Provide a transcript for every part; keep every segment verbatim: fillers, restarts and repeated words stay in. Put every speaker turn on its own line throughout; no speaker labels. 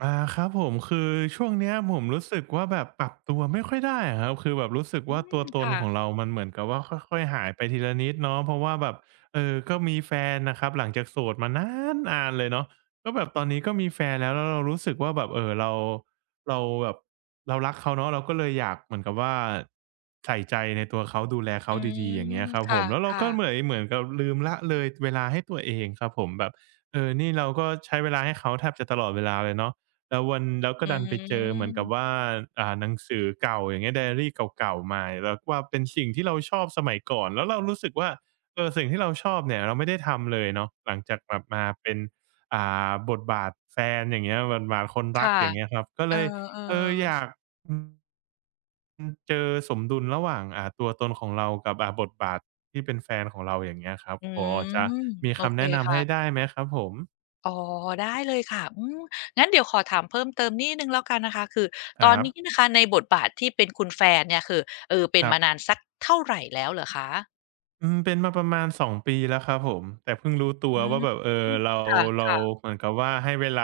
อ่าครับผมคือช่วงเนี้ยผมรู้สึกว่าแบบปรับตัวไม่ค่อยได้อะครับคือแบบรู้สึก
อื
ว่าตั
ม
วตน
ค่ะ
ของเรา มันเหมือนกับว่าค่อยๆหายไปทีละนิดเนาะเพราะว่าแบบเออก็มีแฟนนะครับหลังจากโสดมานานๆเลยเนาะก็แบบตอนนี้ก็มีแฟนแล้วแล้วเรารู้สึกว่าแบบเออเราเราแบบเรารักเขาเนาะเราก็เลยอยากเหมือนกับว่าใส่ใจในตัวเขาดูแล
อื
เขาดีๆอย่าง
ม
เงี้ยครับ
ค
ผมแล้วเรา
่ะ
ก็เหมือน
ๆ
เหมือนกับลืมละเลยเวลาให้ตัวเองครับผมแบบเออนี่เราก็ใช้เวลาให้เขาแทบจะตลอดเวลาเลยเนาะ แล้ววันแล้วก็
อื
ดันไปเจอเหมือนกับ
ม
ว่าอ่าหนังสือเก่าอย่างเงี้ยไดอารีเก่าๆมาแล้วว่าเป็นสิ่งที่เราชอบสมัยก่อนแล้วเรารู้สึกว่าเออสิ่งที่เราชอบเนี่ยเราไม่ได้ทำเลยเนาะหลังจากแบบมาเป็นอ่าบทบาทแฟนอย่างเงี้ยบทบาทคนรัก
ค่ะ
อย่างเงี้ยครับก็
เอ
เล
อ
ยเอออยาก
ๆ
อืมเจอสมดุลระหว่างอ่าตัวตนของเรากับอ่าบทบาทที่เป็นแฟนของเราอย่างเงี้ยครับ
อื
พอจะ
ม
มี
โอ
คำ
เค
แนะนำให้ได้
ค่ะ
ไหมครับผม
อ๋อได้เลยค่ะอืมงั้นเดี๋ยวขอถามเพิ่มเติมนิดหนึ่งแล้วกันนะคะ คือ
ค
ตอน
รับ
นี้นะคะในบทบาทที่เป็นคุณแฟนเนี่ย คือเออเป็น
ครั
มานาน
บ
สักเท่าไรแล้วเหรอคะ
อืมเป็นมาประมาณสองปีแล้วครับผมแต่เพิ่งรู้ตัว
อื
ว่า
ม
แบบเออเรา
ค
เรา
่ะ
เหมือนกับว่าให้เวลา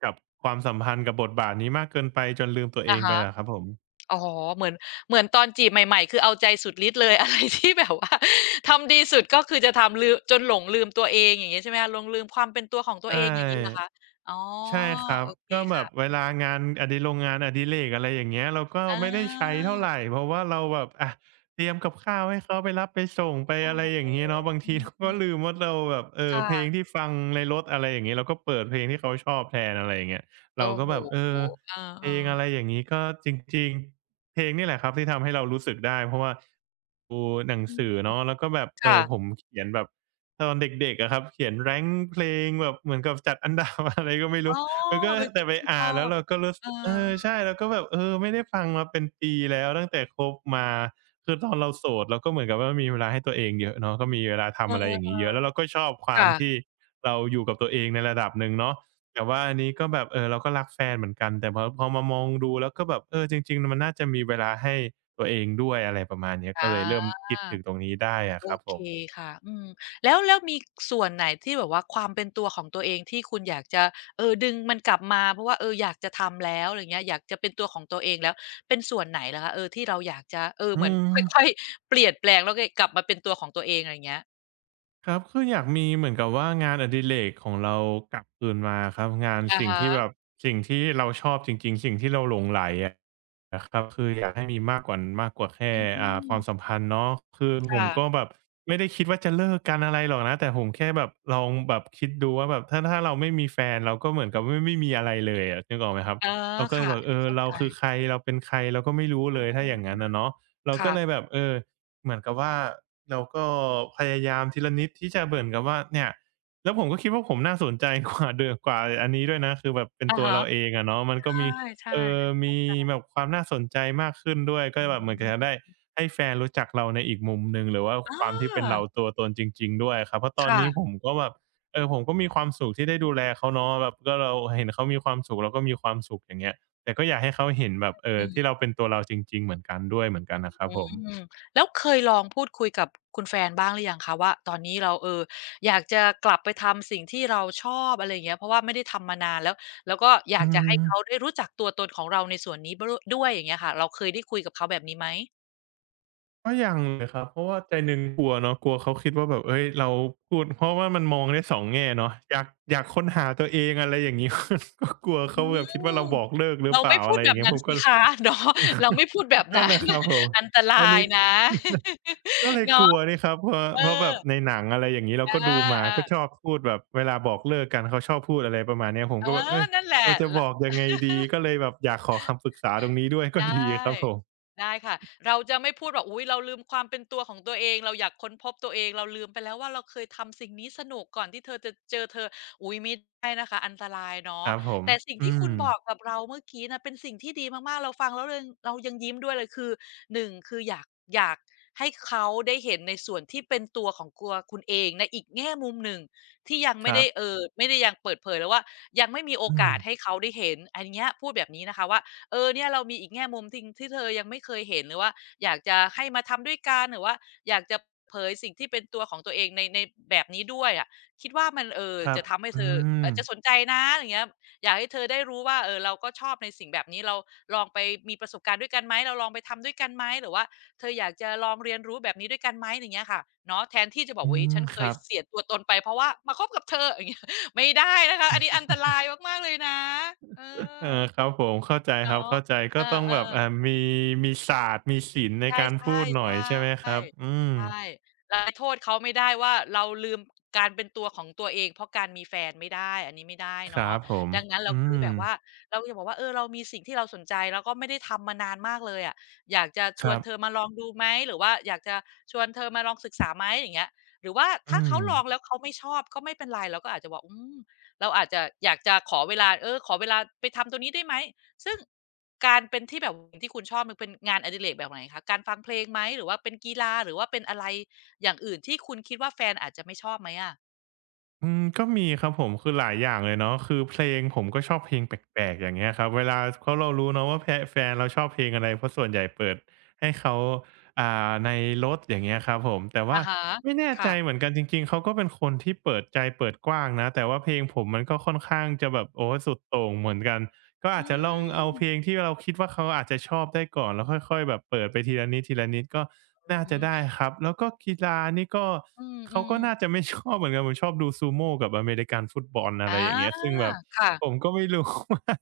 กับความสัมพันธ์กับบทบาทนี้มากเกินไปจนลืมตัว
ๆ
เอ
อะ
งไป
ฮะ
อะครับผม
อ๋อเหมือนเหมือนตอนจีบใหม่ๆคือเอาใจสุดฤทธิ์เลย อะไรที่แบบว่า ทำดีสุดก็คือจะทำลืมจนหลงลืมตัวเองอย่างงี้ใช่ไหมคะหลงลืมความเป็นตัวของตัว
ใช่
เองอย่างงี้เหรอคะอ๋อ
ใช่ครั
โอ
บ
เค
ก็แบบเว
ค่ะ
ลางานอดิโรงงานอดิเรกอะไรอย่างเงี้ยเราก็
อ
ไม่ได้ใช้
า
เท่าไหรเพราะว่าเราแบบอะเตรียมกับข้าวให้เขาไปรับไปส่งไป
โอ้
อะไร
โ
อ
ฮ
ย่างงี้เนาะบาง
อ
ที เรา
ื
ก็
ม
ลืม
ๆ
ว่าเราแบบเออเพลง
ค่ะ
ที่ฟังในรถอะไรอย่างงี้เราก็เปิดเพลงที่เขาชอบแทนอะไรอย่างเงี้ย
โอ้
เราก็
โฮ
แบบเออ
เออ
เพลงอะไรอ
ๆ
ย่างงี้ก็จริงๆเพลงนี่แหละครับที่ทำให้เรารู้สึกได้เพราะว่าดูหนัง
อื
สือ
ม
เนาะแล้วก็แบบเออผ
ค่ะ
มเขียนแบบ ตอนเด็กๆอะครับเขียน rank เพลงแบบเหมือนกับจัดอันดับอะไรก็ไม่
อ๋อ
รู้ มันก็
เป็น
แต่
สิ่ง
ไป
ที่ช
อ่า
อ
นแล้ว
บ
เราก็รู้ส
เออ
เออใช่
ๆ
เราก็แบบเออไม่ได้ฟังมาเป็นปีแล้วตั้งแต่คบมาคือตอนเราโสดเราก็เหมือนกับว่ามีเวลาให้ตัวเองเยอะเนาะก็มีเวลาทำอะไรอย่าง
เออ
งี้เยอะแล้วเราก็ชอบความ
ค่ะ
ที่เราอยู่กับตัวเองในระดับหนึ่งเนาะแต่ว่าอันนี้ก็แบบเออเราก็รักแฟนเหมือนกันแต่พอพอมามองดูแล้วก็แบบเออจริงๆมันน่าจะมีเวลาให้ตัวเองด้วยอะไรประมาณเนี้ยก็
อา
เลยเริ่มคิดถึงตรงนี้ได้อะ
โอ
ครับผ
เค
ม
ค่ะอืมแล้วแล้วมีส่วนไหนที่แบบว่าความเป็นตัวของตัวเองที่คุณอยากจะเออดึงมันกลับมาเพราะว่าเอออยากจะทำแล้วอะไรเงี้ยอยากจะเป็นตัวของตัวเองแล้วเป็นส่วนไหนเหรอคะเออที่เราอยากจะเออ
อื
เหมือน
ม
ค่อยๆเปลี่ยนแปลงแล้วก็กลับมาเป็นตัวของตัวเองอะไรเงี้ย
ครับคืออยากมีเหมือนกับว่างานอดิเรกของเรากลับคืนมาครับงาน
อะ
สิ่ง
ฮะ
ที่แบบสิ่งที่เราชอบจริงๆสิ่งที่เราหลงใหลอะนะครับคืออยากให้มีมากกว่ามากกว่าแค่
อื
อ่าความสัม
ม
พันธ์เนาะคือผม
ค่ะ
ก็แบบไม่ได้คิดว่าจะเลิกกันอะไรหรอกนะแต่ผมแค่แบบลองแบบคิดดูว่าแบบถ้าถ้าเราไม่มีแฟนเราก็เหมือนกับไม่ไม่มีอะไรเลยอะนึกออกไหมครับ
อ๋อ
เราก็เลย
ค่ะ
แบบ
อัน
เอ
นี้
อ
เข้า
เรา
ใจ
คือใครเราเป็นใครเราก็ไม่รู้เลยถ้าอย่างงั้นอะเนาะเราก็เลย
ค่ะ
แบบเออ เหมือนกับว่าเราก็พยายามทีละนิดที่จะเหมือนกับว่าเนี่ยแล้วผมก็คิดว่าผมน่าสนใจกว่าเดิมกว่าอันนี้ด้วยนะคือแบบเป็น
อะ
ตัว
ฮะ
เราเองอะเนาะมันก็มี
ใช่
เอ่อมีแบบความน่าสนใจมากขึ้นด้วย
ๆ
ก็
อื
แบบเหมือนกับจะ
ม
ได้ให้แฟนรู้จักเราในอีกมุมหนึ่งหรือว่า
อ
ความที่เป็นเรา
า
ตัวตนจริงๆด้วยครับเพราะตอน
ค่ะ
นี้ผมก็แบบเออผมก็มีความสุขที่ได้ดูแลเขาเนาะแบบก็เราเห็นเขามีความสุขเราก็มีความสุขอย่างเงี้ยแต่ก็อยากให้เขาเห็นแบบเอ่อที่เราเป็นตัวเราจริงๆเหมือนกันด้วยเหมือนกันนะครับ
อื
ผม
มแล้วเคยลองพูดคุยกับคุณแฟนบ้างหรือยังคะว่าตอนนี้เราเอออยากจะกลับไปทำสิ่งที่เราชอบอะไรอย่างเงี้ยเพราะว่าไม่ได้ทำมานานแล้วแล้วก็อ
อื
ยากจะให้เขา
ม
ได้รู้จักตัวตนของเราในส่วนนี้บรด้วยอย่างเงี้ยค่ะเราเคยได้คุยกับเขาแบบนี้ไหม
ก็ยังเลยครับเพราะว่าใจหนึ่งกลัวเนาะกลัวเขาคิดว่าแบบเฮ้ยเราพูดเพราะว่ามันมองได้สองแง่เนาะอยากอยากค้นหาตัวเองอะไรอย่างงี้ ก็กลัว
อื
เขาแบบคิดว่าเรา
ม
บอกเลิกหรือ
เรา
เป
ไม่
ล่า
พู
อะ
ด
ไรอ
แบ
ย่า
บ
งเงี้ย
นั้
ผ
น
ม
สิ
ก็
คะ เนาะ เราไม่พูดแบบ
นั่น
นั้น
น่ะครับผม
อันต
อัน
ราย
นี้
นะ
ก็เล ยก
เนาะ
ลัวนี่ครับเพราะ
เออ
เพราะแบบในหนังอะไรอย่างงี้เราก็
อา
ดูมา
อา
ก็ชอบพูดแบบเวลาบอกเลิกกันเขาชอบพูดอะไรประมาณเนี้ยผม
เอ
ก็แบบ
อ
เฮ้ย
นั่นแหละ
เราจะ
ล
บอกยังไงดีก็เลยแบบอยากขอคำปรึกษาตรงนี้ด้วยก็ดีค
ได้
รับผม
ได้ค่ะเราจะไม่พูดว่บอุ๊ยเราลืมความเป็นตัวของตัวเองเราอยากค้นพบตัวเองเราลืมไปแล้วว่าเราเคยทำสิ่งนี้สนุกก่อนที่เธอจะเจอเธออุ๊ยไม่ได้นะคะอันตราย
ค
เนาะ
รับผม
แต่สิ่ง
อื
ที่คุ
ม
ณบอกกับเราเมื่อกี้นะเป็นสิ่งที่ดีมากๆเราฟังแล้วเริงเรายังยิ้มด้วยเลยคือหนึ่งคืออยากอยากให้เขาได้เห็นในส่วนที่เป็นตัวของตัวคุณเองในอีกแง่มุมหนึ่งที่ยัง
ค
ไม่
รั
ได้
บ
เอ่อไม่ได้ยังเปิดเผยหรือว่ายังไม่มีโอ
อื
กา
ม
สให้เขาได้เห็นอันเนี้ยพูดแบบนี้นะคะว่า เออเนี่ยเรามีอีกแง่มุมทิงที่เธอยังไม่เคยเห็นหรือว่าอยากจะให้มาทำด้วยกันหรือว่าอยากจะเผยสิ่งที่เป็นตัวของตัวเองในในแบบนี้ด้วยอะคิดว่ามันเออ
ครับ
จะทำให้เธ
อื
อ
ม
อาจจะสนใจนะอย่างเงี้ยอยากให้เธอได้รู้ว่าเออเราก็ชอบในสิ่งแบบนี้เราลองไปมีประสบการณ์ด้วยกันไหมเราลองไปทำด้วยกันไหมหรือว่าเธออยากจะลองเรียนรู้แบบนี้ด้วยกันไหมอย่างเงี้ยค่ะเนาะแทนที่จะบอก
อื
วุ๊ฉั
ม
นเค
ค
ย
รับ
เสียตัวตนไปเพราะว่ามาคบกับเธออย่างเงี้ย ไม่ได้นะคะอันนี้อันตรายมากๆเลยนะเอ
เอ
อ
อครับผมเข้าใจครับ
เนาะ
เข้าใจ
เอ
ก็
อ
ต้องแบบอ่ามีมีศาสตร์มีศิลป์
ๆ
ใน
ใช่
การพูดห
ๆ
น่
ใช
อยใช่ไหมครั
่
บ อืม
ใช่เราไปโทษเขาไม่ได้ว่าเราลืมการเป็นตัวของตัวเองเพราะการมีแฟนไม่ได้อันนี้ไม่ได้
ครั
เนาะ
บผม
ดังนั้นเรา
อื
คือ
ม
แบบว่าเราจะบอกว่าเออเรามีสิ่งที่เราสนใจแล้วก็ไม่ได้ทำมานานมากเลยอะอยากจะช
ค
วน
รั
เธอ
บ
มาลองดูไหมหรือว่าอยากจะชวนเธอมาลองศึกษาไหมอย่างเงี้ยหรือว่า
อื
ถ้าเขาลองแล้
ม
วเขาไม่ชอบก็ไม่เป็นไรเราก็อาจจะบอกอืมเราอาจจะอยากจะขอเวลาเออขอเวลาไปทำตัวนี้ได้ไหมซึ่ง การเป็นที่แบบที่คุณชอบมันเป็นงานอดิเรกแบบไหนคะการฟังเพลงไหมหรือว่าเป็นกีฬาหรือว่าเป็นอะไรอย่างอื่นที่คุณคิดว่าแฟนอาจจะไม่ชอบไหมอะ
อืมก็มีครับผมคือหลายอย่างเลยเนาะคือเพลงผมก็ชอบเพลงแปลกๆอย่างเงี้ยครับเวลาเพราะเรารู้เนาะว่าแฟแฟนเราชอบเพลงอะไรเพราะส่วนใหญ่เปิดให้เขาอ่าในรถอย่างเงี้ยครับผมแต่
อะ
ว่า
ฮะ
ไม่แน่ใจเห
ค่ะ
มือนกันจริงๆเขาก็เป็นคนที่เปิดใจเปิดกว้างนะแต่ว่าเพลงผมมันก็ค่อนข้างจะแบบโอ้สุดโต่งเหมือนกัน ก็อา
อื
จจะลองเอาเพลง
ม
ที่เราคิดว่าเขาอาจจะชอบได้ก่อนแล้วค่อยๆแบบเปิดไปทีละนิดทีละนิดก็
อื
น่าจะ
ม
ได้ครับแล้วก็กีฬานี่ก็
อื
เขา
ม
ก็
ๆ
น่าจะไม่ชอบเหมือนกันผมชอบดูซูโม่กับอเมริกันฟุตบอลอะ
อา
ไรอย่างเงี้ยซึ่งแบบผ
ค่ะ
มก็ไม่รู้ ว่า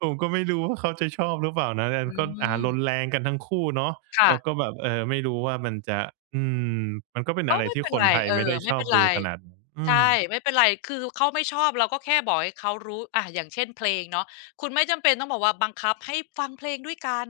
ผมก็ไม่รู้ว่าเขาจะชอบหรือเปล่านะแล้ว
อื
ก็อ่า
ม
ลนแรงกันทั้งคู่เนาะ
ค่ะ
แล้วก็แบบเออไม่รู้ว่ามันจะอืมมันก็เป็น
ก็
อะไร
ไม่
ที่
เป็น
คน
ไร
ไทย
เอ
ไม่
อ
ได้ช
ไม่
อบ
เป็น
ดู
ไร
ขนาดนั้นอืม
ใช่ไม่เป็นไรคือเขาไม่ชอบเราก็แค่บอกให้เขารู้อะอย่างเช่นเพลงเนาะคุณไม่จำเป็นต้องบอกว่าบังคับให้ฟังเพลงด้วยกัน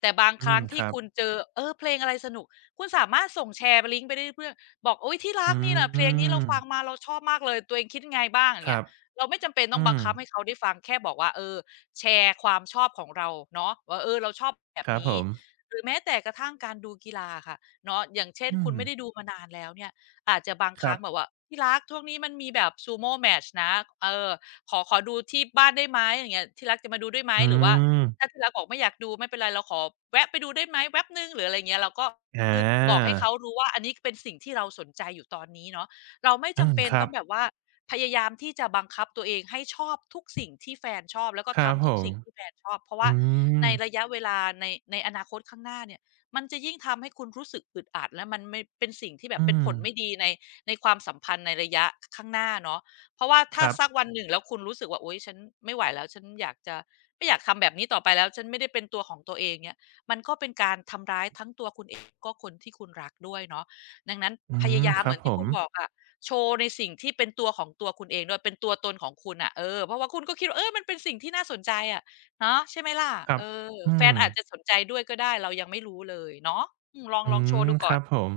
แต่บาง
อื
ค
ม
รั้ง
ค
ที่
รับ
คุณเจอเออเพลงอะไรสนุกคุณสามารถส่งแชร์ลิงก์ไปได้เพื่อนบอกอุ๊ยที่รัก
อื
นี่น่ะเพลงนี้เรา
ม
ฟังมาเราชอบมากเลยตัวเองคิดยังไงบ้างอย่า
ค
งเงี้
รั
ย
บ
เราไม่จำเป็นต้อง
อื
บัง
ม
คับให้เขาได้ฟังแค่บอกว่าเออแชร์ความชอบของเราเนาะว่าเออเราชอบแบ
ค
บ
รับผ
นี้
ม
หรือแม้แต่กระทั่งการดูกีฬาอะค่ะเนาะอย่างเช่น
อื
คุ
ม
ณไม่ได้ดูมานานแล้วเนี่ย อาจจะบางค
ค
รั้
รั
ง
บ
แบบว่าพี่รักช่วงนี้มันมีแบบ sumo match นะเออขอขอดูที่บ้านได้ไหมอย่างเงี้ยที่รักจะมาดูด้วยไหม
อื
หรือว่า
ม
ถ้าที่รักบอกไม่อยากดูไม่เป็นไรเราขอแวะไปดูได้ไหมแว็บหนึ่งหรืออะไรอย่างเงี้ยเราก็
อ
คือบอก
า
ให้เขารู้ว่าอันนี้เป็นสิ่งที่เราสนใจอยู่ตอนนี้เนาะเราไม่
อื
จำ
ม
เป็น
ครั
ต้อ
บ
งแบบว่าพยายามที่จะบังคับตัวเองให้ชอบทุกสิ่งที่แฟนชอบแล้วก็
ครับ
ทำ
ผ
ทุก
ม
สิ่งที่แฟนชอบเพราะว่า
อื
ใน
ม
ระยะเวลาในในอนาคตข้างหน้าเนี่ย มันจะยิ่งทำให้คุณรู้สึกอึดอัดและมันไม่เป็นสิ่งที่แบบ
อื
เป็นผ
ม
ลไม่ดีในในความสัมพันธ์ในระยะข้างหน้าเนาะเพราะว่า
ค
ถ้า
รับ
สักวันหนึ่งแล้วคุณรู้สึกว่าโอ๊ยฉันไม่ไหวแล้วฉันอยากจะไม่อยากทำแบบนี้ต่อไปแล้วฉันไม่ได้เป็นตัวของตัวเองเนี่ยมันก็เป็นการทำร้ายทั้งตัวคุณเองก็คนที่คุณรักด้วยเนาะดังนั้น
อื
พ
ม
ยายาม
ค
เห
รั
มื
บ
อน
ผ
ที่
ม
คุณบอกอะโชว์ในสิ่งที่เป็นตัวของตัวคุณเองด้วยเป็นตัวตนของคุณน่ะเออเพราะว่าคุณก็คิดว่าเออมันเป็นสิ่งที่น่าสนใจอะ เนาะใช่ไหมล่ะ
ครั
เอ
บ
อ
อื
แฟน
ม
อาจจะสนใจด้วยก็ได้เรายังไม่รู้เลยเนาะอืมลอง
อื
ลองโชว์
ม
ดู
ค
ก่อน
รับผม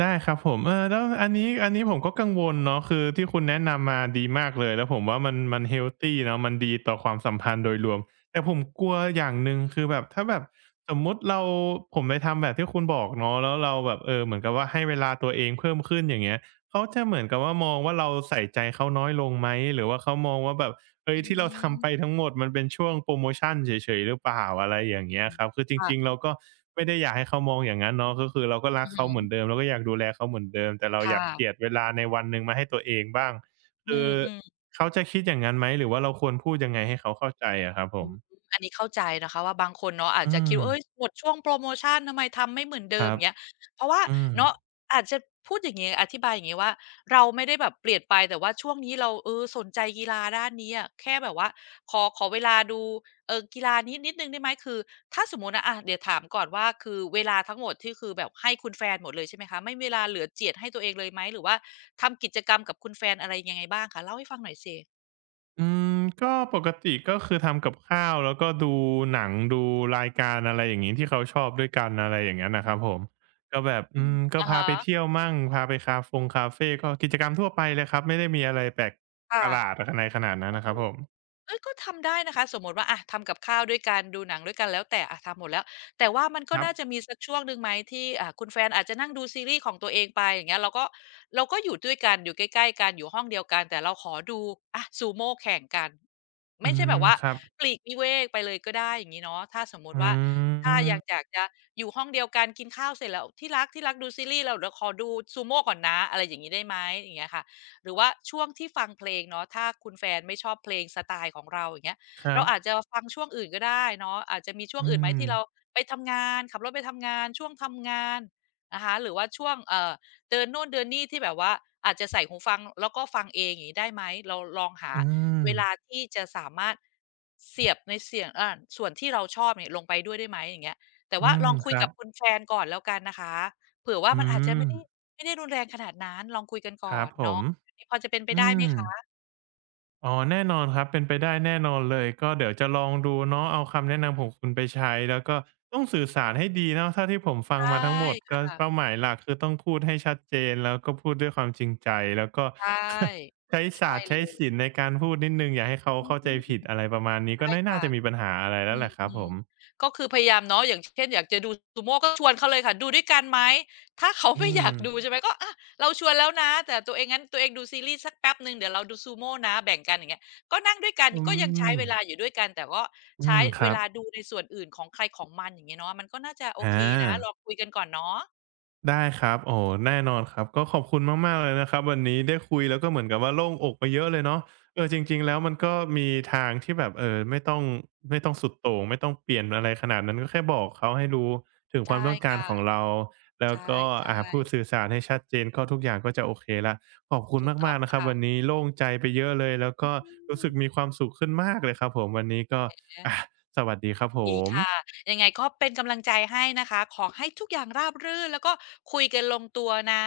ได้ครับผมเออแล้วอันนี้อันนี้ผมก็กังวลเนาะคือที่คุณแนะนำมาดีมากเลยแล้วผมว่ามันมันเฮลทีเนาะมันดีต่อความสัมพันธ์โดยรวมแต่ผมกลัวอย่างหนึ่งคือแบบถ้าแบบสมมุติเราผมไปทำแบบที่คุณบอกเนาะแล้วเราแบบเออเหมือนกับว่าให้เวลาตัวเองเพิ่มขึ้นอย่างเงี้ย เขาจะเหมือนกับว่ามองว่าเราใส่ใจเขาน้อยลงไหมหรือว่าเขามองว่าแบบเฮ้ย
อื
ที่เรา
ม
ทำไปทั้งหมดมันเป็นช่วงโพรโมชันเฉยๆหรือเปล่าอะไรอย่างเงี้ยครับคือจริงๆ
ค่ะ
เราก็ไม่ได้อยากให้เขามองอย่างงั้นเนาะก็คือเราก็รั
อื
ก
อฮึ
เขาเหมือนเดิมเราก็อยากดูแลเขาเหมือนเดิมแต่เราอ
ค่ะ
ยากเจียดเวลาในวันหนึ่งมาให้ตัวเองบ้าง
อื
คือ
มๆ
เขาจะคิดอย่างนั้นไหมหรือว่าเราควรพูดยังไงให้เขาเข้าใจอะครับผ
อื
ม
มอันนี้เข้าใจนะคะว่าบางคนเนาะอาจ
อื
จะคิด
ม
ว่าเฮ้ยหมดช่วงโพรโมชันทำไมทำไม่เหมือน
ค
เดิม
รั
อ
บ
ย่างเงี้ยเพราะว่า
อืม
เนาะอาจจะพูดอย่างงี้อธิบายอย่างงี้ว่าเราไม่ได้แบบเปลี่ยนไปแต่ว่าช่วงนี้เราเออสนใจกีฬาด้านนี้อะแค่แบบว่าขอขอเวลาดูเอ่อกีฬานี้นิดหนึ่งได้ไหมคือถ้าสมมุตินะอะเดี๋ยวถามก่อนว่าคือเวลาทั้งหมดที่คือแบบให้คุณแฟนหมดเลยใช่ไหมคะไม่มีเวลาเหลือเจียดให้ตัวเองเลยไหมหรือว่าทำกิจกรรมกับคุณแฟนอะไรยังไงบ้างคะเล่าให้ฟังหน่อยสิ
อืมก็ปกติก็คือทำกับข้าวแล้วก็ดูหนังดูรายการอะไรอย่างงี้ที่เขาชอบด้วยกันอะไรอย่างงั้นน่ะครับผมก็แบบ
อื
อื
ม
มก็
อะ
พา
ฮะ
ไปเที่ยวมั่งพาไปคาฟงคาเฟก็กิจกรรมทั่วไปเลยครับไม่ได้มีอะไรแปลกป
ค่ะ
ระหลาดอะไรขนาดนั้นน่ะครับผม
เอ้ยก็ทำได้นะคะสมมุติว่าอะทำกับข้าวด้วยกันดูหนังด้วยกันแล้วแต่อะทำหมดแล้วแต่ว่ามันก็
ครับ
น่าจะมีสักช่วงหนึ่งไหมที่อ่าคุณแฟนอาจจะนั่งดูซีรีส์ของตัวเองไปอย่างเงี้ยเราก็เราก็อยู่ด้วยกันอยู่ใกล้ๆกันอยู่ห้องเดียวกันแต่เราขอดูอะซูโม่แข่งกัน
อื
ไม่ใช่แบ
ม
บว่า
ครับ
ปลีกวิเวกไปเลยก็ได้อย่างงี้เนาะถ้าสมมุติ
อื
ว่าถ้าอยากอ
ม
ยากจะอยู่ห้องเดียวกันกินข้าวเสร็จแล้วที่รักที่รักดูซีรีส์แล้วเดี๋ยวขอดูซูโม่ก่อนนะอะไรอย่างงี้ได้ไหมอย่างเงี้ยค่ะ หรือว่าช่วงที่ฟังเพลงเนาะถ้าคุณแฟนไม่ชอบเพลงสไตล์ของเราอย่างเงี้ย
ครั
เรา
บ
อาจจะฟังช่วงอื่นก็ได้เนาะอาจจะมีช่วง
อื
อื่นไหม
ม
ที่เราไปทำงานขับรถไปทำงานช่วงทำงานนะคะหรือว่าช่วงเอ่อเดินโน่นเดินนี่ที่แบบว่าอาจจะใส่หูฟังแล้วก็ฟังเองอย่างงี้ได้ไหมเราลองหา
อืม
เวลาที่จะสามารถเสียบในเสียงอ่าส่วนที่เราชอบเนี่ยลงไปด้วยได้ไหมอย่างเงี้ยแต่ว่า
อื
ล
ม
องคุ
ค
ย
รั
กั
บ
บคุณแฟนก่อนแล้วกันนะคะเผื่อว่า
อื
มันอาจจะ
ม
ไม่ได้ไม่ได้รุนแรงขนาดนั้นลองคุยกัน
ค
ก่อ
รับ
น
ผม
เนาะ นี้พอจะเป็นไป
อื
ได้ไหม
ม
คะ
อ๋อแน่นอนครับเป็นไปได้แน่นอนเลยก็เดี๋ยวจะลองดูเนาะเอาคำแนะนำของคุณไปใช้แล้วก็ต้องสื่อสารให้ดีเนาะเท่าที่ผมฟัง
ใช่
มาทั้งหมดก็
ค่ะ
เป้าหมายหลักคือต้องพูดให้ชัดเจนแล้วก็พูดด้วยความจริงใจแล้วก็
ใช ่
ใช้
ใช่
ศาสตร์
เล
ใช้ศิ
ย
ลป์ในการพูดนิดหนึ่งอย่าให้เขา
อื
เข้าใจ
ม
ผิดอะไรประมาณนี้ก็
ใช่
ไม่น่า
ค่ะ
จะมีปัญหาอะไร
อื
แล้วแหละครับผ
ม
ม
ๆก็คือพยายามเนาะอย่างเช่นอยากจะดูซูโม่ก็ชวนเขาเลยค่ะดูด้วยกันไหมถ้าเขา
อื
ไม่อ
ม
ยากดูใช่ไหมก็อะเราชวนแล้วนะแต่ตัวเองงั้นตัวเองดูซีรีส์สักแป๊บหนึ่งเดี๋ยวเราดูซูโม่นะแบ่งกันอย่างเงี้ยก็นั่งด้วยกัน
อื
ก็ยังใช้
ม
เวลาอยู่ด้วยกันแต่ก็
อื
ใช้
มค
เว
รับ
ลาดูในส่วนอื่นของใครของมันอย่างงี้เนาะมันก็น่าจะโอ
อ
เคนะล
า
องคุยกันก่อนเนาะ
ได้ครับโอ้โฮแน่นอนครับก็ขอบคุณมากๆเลยนะครับวันนี้ได้คุยแล้วก็เหมือนกับว่าโล่งอกไปเยอะเลยเนาะเออจริงๆแล้วมันก็มีทางที่แบบเอ่อไม่ต้องไม่ต้องสุดโต่งไม่ต้องเปลี่ยนอะไรขนาดนั้นก็แค่บอกเขาให้รู้ถึงค
ใช่
วามต้องการของ
ค่ะ
เรา
ใ
แล้วก็
ช่
อ่าพูดสื่อสารให้ชัดเจนก็ทุกอย่างก็จะโอเคแล้วขอบคุ
ๆ
ณ
ถูกต้อ
มา
ง
กๆนะครับ
ค่ะ
วันนี้โล่งใจไปเยอะเลยแล้ว
อื
ก็รู้สึกมี
ม
ความสุขขึ้นมากเลยครับผมวันนี้ก็
เห็นไหม
อาสวัสดีครับผ
ดีค่ะ
ม
ยังไงก็เป็นกำลังใจให้นะคะ ขอให้ทุกอย่างราบรื่นแล้วก็คุยกันลงตัวนะ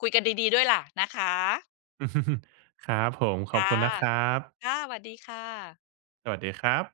คุยกันดีๆด้วยล่ะนะคะ
ครับผมขอบ
ค่ะ
คุณนะครับ
ค่ะสวัสดีค่ะ
สวัสดีครับ